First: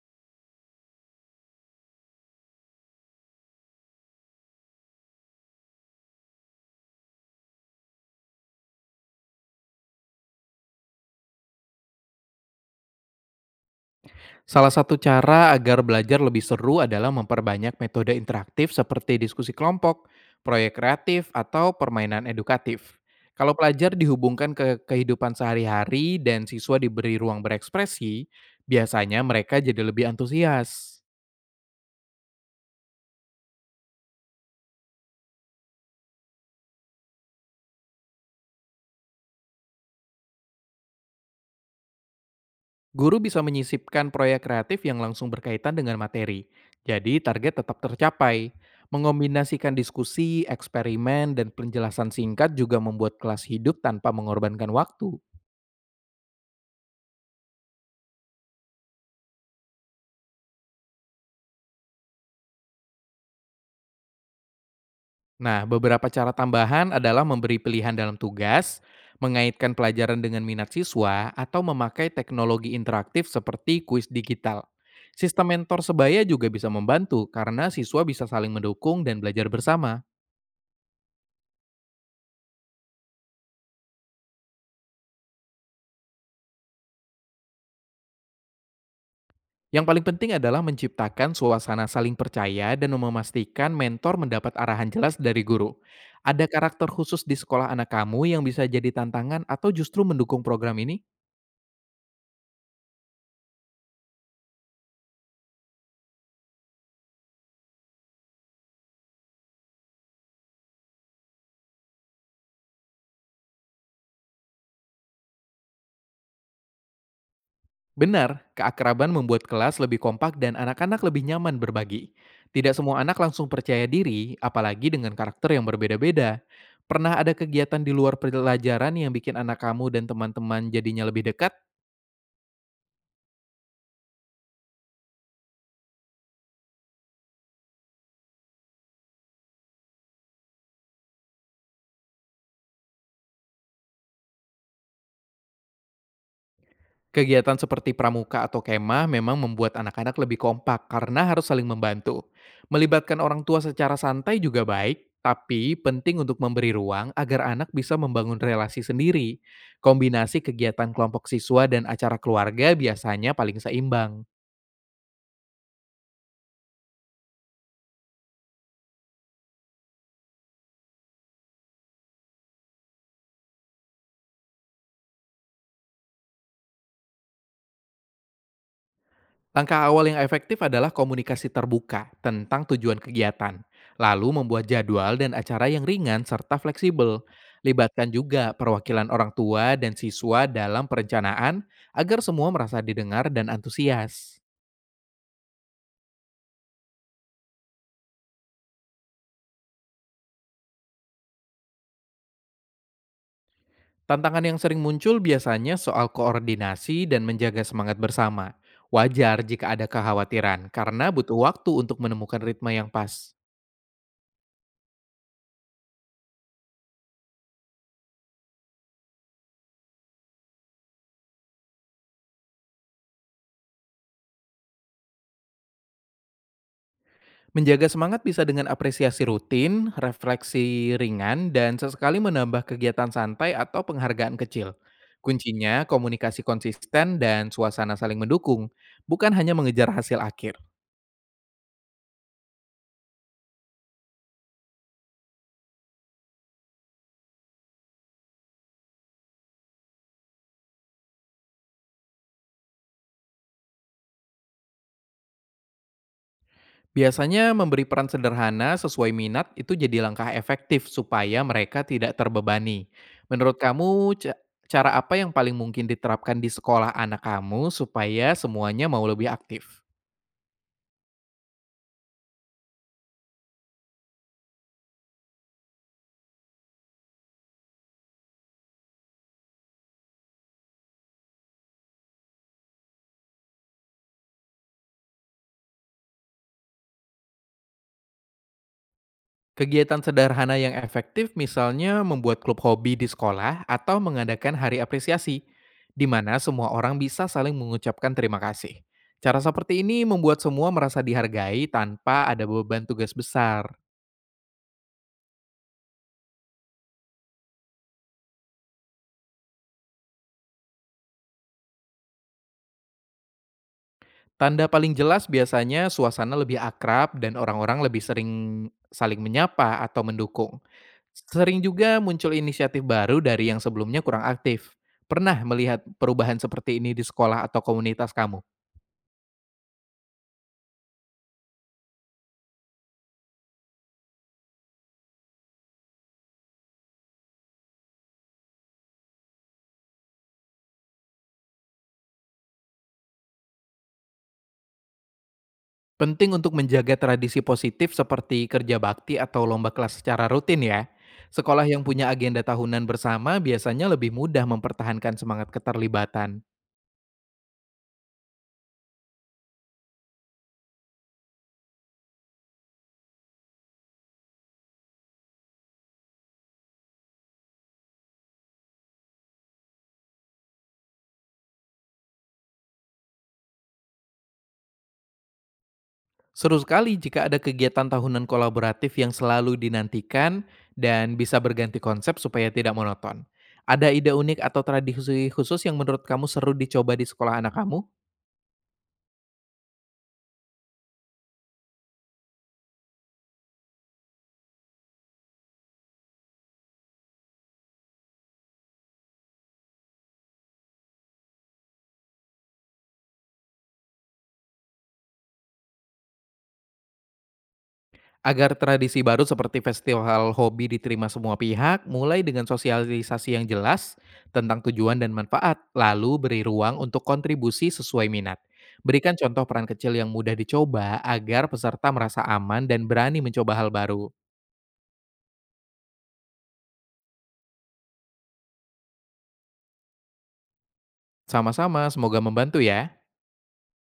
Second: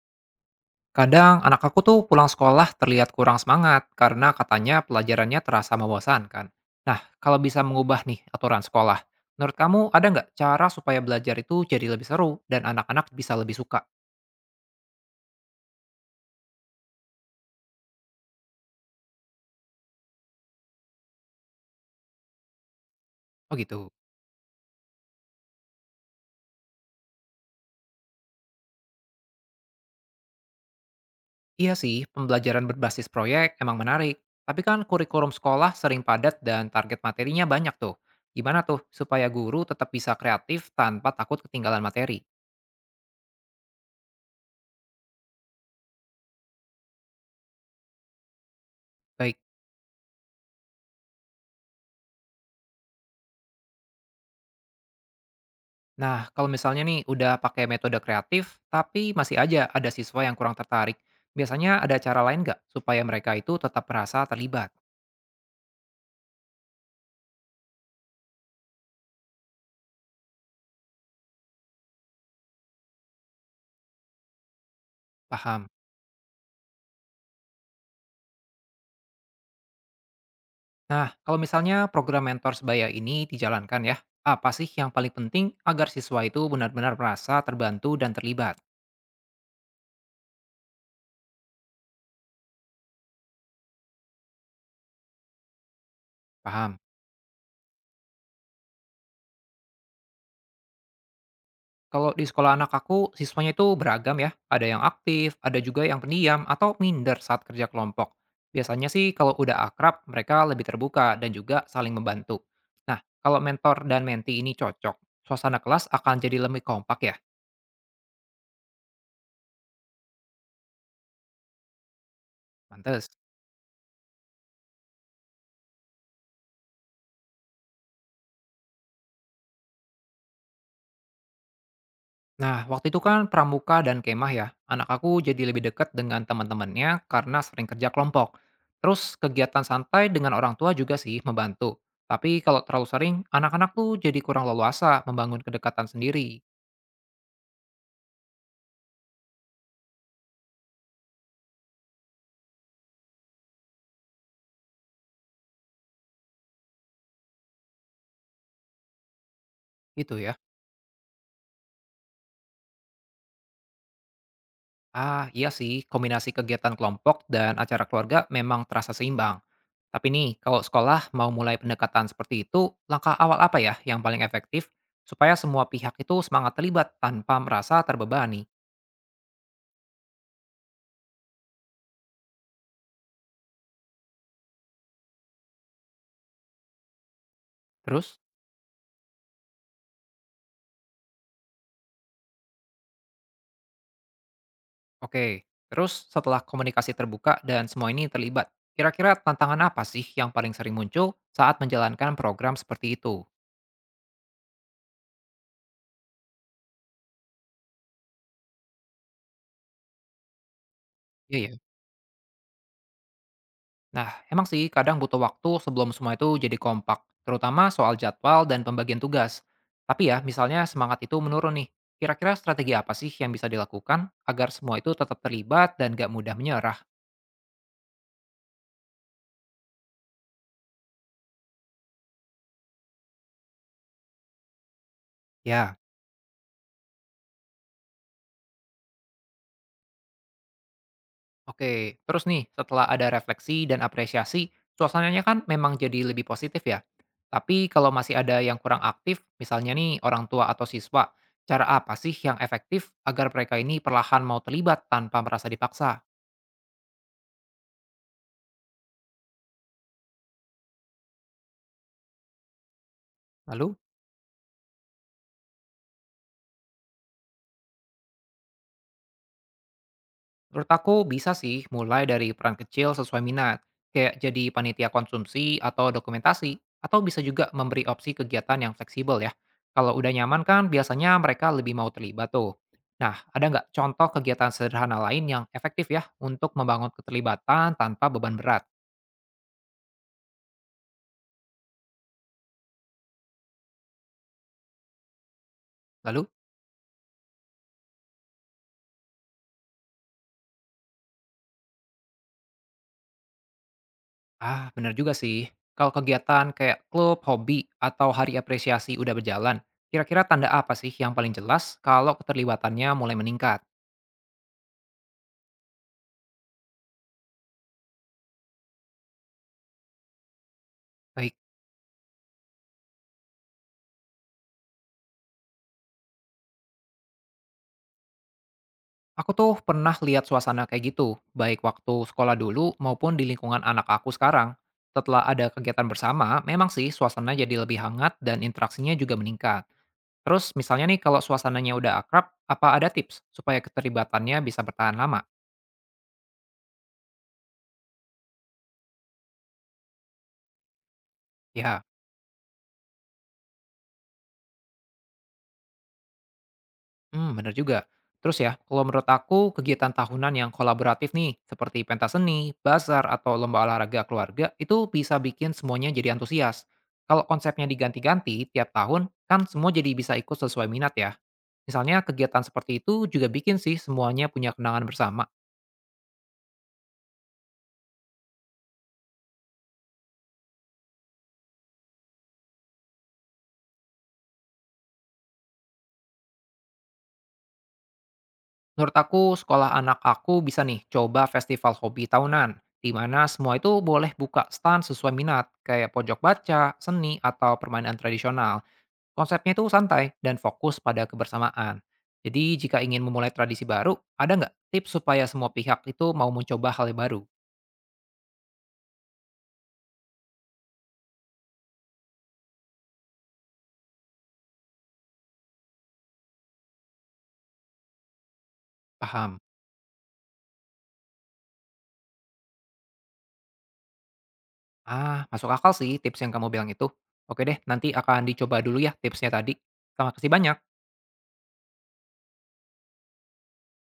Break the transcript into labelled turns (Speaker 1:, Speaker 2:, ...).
Speaker 1: Kadang anak aku tuh pulang sekolah terlihat kurang semangat karena katanya pelajarannya terasa membosankan. Nah, kalau bisa mengubah nih aturan sekolah, menurut kamu ada nggak cara supaya belajar itu jadi lebih seru dan anak-anak bisa lebih suka?
Speaker 2: Salah satu cara agar belajar lebih seru adalah memperbanyak metode interaktif seperti diskusi kelompok, proyek kreatif, atau permainan edukatif. Kalau
Speaker 1: Oh gitu.
Speaker 2: pelajar dihubungkan ke kehidupan sehari-hari dan siswa diberi ruang berekspresi, biasanya mereka jadi lebih antusias.
Speaker 1: Iya sih, pembelajaran berbasis proyek emang menarik. Tapi kan kurikulum sekolah sering padat dan target materinya banyak tuh. Gimana tuh supaya guru tetap bisa kreatif tanpa takut ketinggalan materi?
Speaker 2: Guru bisa menyisipkan proyek kreatif yang langsung berkaitan dengan materi, jadi target tetap tercapai.
Speaker 1: Baik.
Speaker 2: Mengombinasikan diskusi, eksperimen, dan penjelasan singkat juga membuat kelas hidup tanpa mengorbankan waktu.
Speaker 1: Nah, kalau misalnya nih udah pakai metode kreatif, tapi masih aja ada siswa yang kurang tertarik, biasanya ada cara lain nggak supaya mereka itu tetap merasa terlibat?
Speaker 2: Nah, beberapa cara tambahan adalah memberi pilihan dalam tugas, mengaitkan pelajaran dengan minat siswa, atau memakai teknologi interaktif seperti kuis digital. Sistem
Speaker 1: Paham.
Speaker 2: mentor sebaya juga bisa membantu karena siswa bisa saling mendukung dan belajar bersama.
Speaker 1: Nah, kalau misalnya program mentor sebaya ini dijalankan ya, apa sih yang paling penting agar siswa itu benar-benar merasa terbantu dan terlibat?
Speaker 2: Yang paling penting adalah menciptakan suasana saling percaya dan memastikan mentor mendapat arahan jelas dari guru. Ada
Speaker 1: Paham.
Speaker 2: karakter khusus di sekolah anak kamu yang bisa jadi tantangan atau justru mendukung program ini?
Speaker 1: Kalau di sekolah anak aku, siswanya itu beragam ya. Ada yang aktif, ada juga yang pendiam atau minder saat kerja kelompok. Biasanya sih kalau udah akrab, mereka lebih terbuka dan juga saling membantu. Nah, kalau mentor dan menti ini cocok, suasana kelas akan jadi lebih kompak ya.
Speaker 2: Benar, keakraban membuat kelas lebih kompak dan anak-anak lebih nyaman berbagi. Tidak semua
Speaker 1: Mantes.
Speaker 2: anak langsung percaya diri, apalagi dengan karakter yang berbeda-beda. Pernah ada kegiatan di luar pelajaran yang bikin anak kamu dan teman-teman jadinya lebih dekat?
Speaker 1: Nah, waktu itu kan pramuka dan kemah ya. Anak aku jadi lebih dekat dengan teman-temannya karena sering kerja kelompok. Terus kegiatan santai dengan orang tua juga sih membantu. Tapi kalau terlalu sering, anak-anak tuh jadi kurang leluasa membangun kedekatan sendiri.
Speaker 2: Kegiatan seperti pramuka atau kemah memang membuat anak-anak lebih kompak karena harus saling membantu. Melibatkan orang tua secara santai juga baik, tapi penting untuk memberi ruang agar anak bisa membangun relasi sendiri.
Speaker 1: Gitu ya.
Speaker 2: Kombinasi kegiatan kelompok siswa dan acara keluarga biasanya paling seimbang.
Speaker 1: Ah, iya sih, kombinasi kegiatan kelompok dan acara keluarga memang terasa seimbang. Tapi nih, kalau sekolah mau mulai pendekatan seperti itu, langkah awal apa ya yang paling efektif supaya semua pihak itu semangat terlibat tanpa merasa terbebani?
Speaker 2: Langkah awal yang efektif adalah komunikasi terbuka tentang tujuan kegiatan, lalu membuat jadwal dan acara yang ringan serta fleksibel. Libatkan
Speaker 1: Terus?
Speaker 2: juga perwakilan orang tua dan siswa dalam perencanaan agar semua merasa didengar dan antusias.
Speaker 1: Oke, terus setelah komunikasi terbuka dan semua ini terlibat, kira-kira tantangan apa sih yang paling sering muncul saat menjalankan program seperti itu?
Speaker 2: Tantangan yang sering muncul biasanya soal koordinasi dan menjaga semangat bersama. Wajar jika ada kekhawatiran karena
Speaker 1: Iya
Speaker 2: butuh
Speaker 1: ya.
Speaker 2: waktu untuk menemukan ritme yang pas.
Speaker 1: Nah, emang sih kadang butuh waktu sebelum semua itu jadi kompak, terutama soal jadwal dan pembagian tugas. Tapi ya, misalnya semangat itu menurun nih. Kira-kira strategi apa sih yang bisa dilakukan agar semua itu tetap terlibat dan gak mudah menyerah?
Speaker 2: Menjaga semangat bisa dengan apresiasi rutin, refleksi ringan, dan sesekali menambah kegiatan santai atau penghargaan kecil.
Speaker 1: Ya.
Speaker 2: Kuncinya komunikasi konsisten dan suasana saling mendukung, bukan hanya mengejar hasil akhir.
Speaker 1: Oke, terus nih setelah ada refleksi dan apresiasi, suasananya kan memang jadi lebih positif ya. Tapi kalau masih ada yang kurang aktif, misalnya nih orang tua atau siswa, cara apa sih yang efektif agar mereka ini perlahan mau terlibat tanpa merasa dipaksa?
Speaker 2: Biasanya memberi peran sederhana sesuai minat itu jadi langkah efektif supaya mereka tidak terbebani. Menurut
Speaker 1: Lalu?
Speaker 2: kamu, cara apa yang paling mungkin diterapkan di sekolah anak kamu supaya semuanya mau lebih aktif?
Speaker 1: Menurut aku bisa sih mulai dari peran kecil sesuai minat, kayak jadi panitia konsumsi atau dokumentasi, atau bisa juga memberi opsi kegiatan yang fleksibel ya. Kalau udah nyaman kan biasanya mereka lebih mau terlibat tuh. Nah, ada nggak contoh kegiatan sederhana lain yang efektif ya untuk membangun keterlibatan tanpa beban berat?
Speaker 2: Kegiatan sederhana yang efektif misalnya membuat klub hobi di sekolah atau mengadakan hari apresiasi, di
Speaker 1: Lalu,
Speaker 2: mana semua orang bisa saling mengucapkan terima kasih. Cara seperti ini membuat semua merasa dihargai tanpa ada beban tugas besar.
Speaker 1: ah bener juga sih, kalau kegiatan kayak klub, hobi, atau hari apresiasi udah berjalan, kira-kira tanda apa sih yang paling jelas kalau keterlibatannya mulai meningkat?
Speaker 2: Tanda paling jelas biasanya suasana lebih akrab dan orang-orang lebih sering saling menyapa atau mendukung.
Speaker 1: Baik.
Speaker 2: Sering juga muncul inisiatif baru dari yang sebelumnya kurang aktif. Pernah melihat perubahan seperti ini di sekolah atau komunitas kamu?
Speaker 1: Aku tuh pernah lihat suasana kayak gitu, baik waktu sekolah dulu maupun di lingkungan anak aku sekarang. Setelah ada kegiatan bersama, memang sih suasana jadi lebih hangat dan interaksinya juga meningkat. Terus misalnya nih kalau suasananya udah akrab, apa ada tips supaya keterlibatannya bisa bertahan lama?
Speaker 2: Penting untuk menjaga tradisi positif seperti kerja bakti atau lomba kelas secara rutin ya. Sekolah
Speaker 1: Ya.
Speaker 2: yang punya agenda tahunan bersama biasanya lebih mudah mempertahankan semangat keterlibatan.
Speaker 1: Hmm, bener juga. Terus ya, kalau menurut aku, kegiatan tahunan yang kolaboratif nih, seperti pentas seni, bazar, atau lomba olahraga keluarga, itu bisa bikin semuanya jadi antusias. Kalau konsepnya diganti-ganti tiap tahun, kan semua jadi bisa ikut sesuai minat ya. Misalnya kegiatan seperti itu juga bikin sih semuanya punya kenangan bersama.
Speaker 2: Seru sekali jika ada kegiatan tahunan kolaboratif yang selalu dinantikan dan bisa berganti konsep supaya tidak monoton. Ada ide unik atau tradisi khusus yang menurut kamu seru dicoba di sekolah anak kamu?
Speaker 1: Menurut aku, sekolah anak aku bisa nih coba festival hobi tahunan, di mana semua itu boleh buka stand sesuai minat, kayak pojok baca, seni, atau permainan tradisional. Konsepnya itu santai dan fokus pada kebersamaan. Jadi jika ingin memulai tradisi baru, ada nggak tips supaya semua pihak itu mau mencoba hal yang baru?
Speaker 2: Agar tradisi baru seperti festival hobi diterima semua pihak, mulai dengan sosialisasi yang jelas tentang tujuan dan manfaat, lalu beri ruang untuk kontribusi sesuai minat. Berikan
Speaker 1: Paham.
Speaker 2: contoh peran kecil yang mudah dicoba agar peserta merasa aman dan berani mencoba hal baru.
Speaker 1: Ah, masuk akal sih tips yang kamu bilang itu. Oke deh, nanti akan dicoba dulu ya tipsnya tadi. Terima kasih banyak.
Speaker 2: Sama-sama, semoga membantu ya.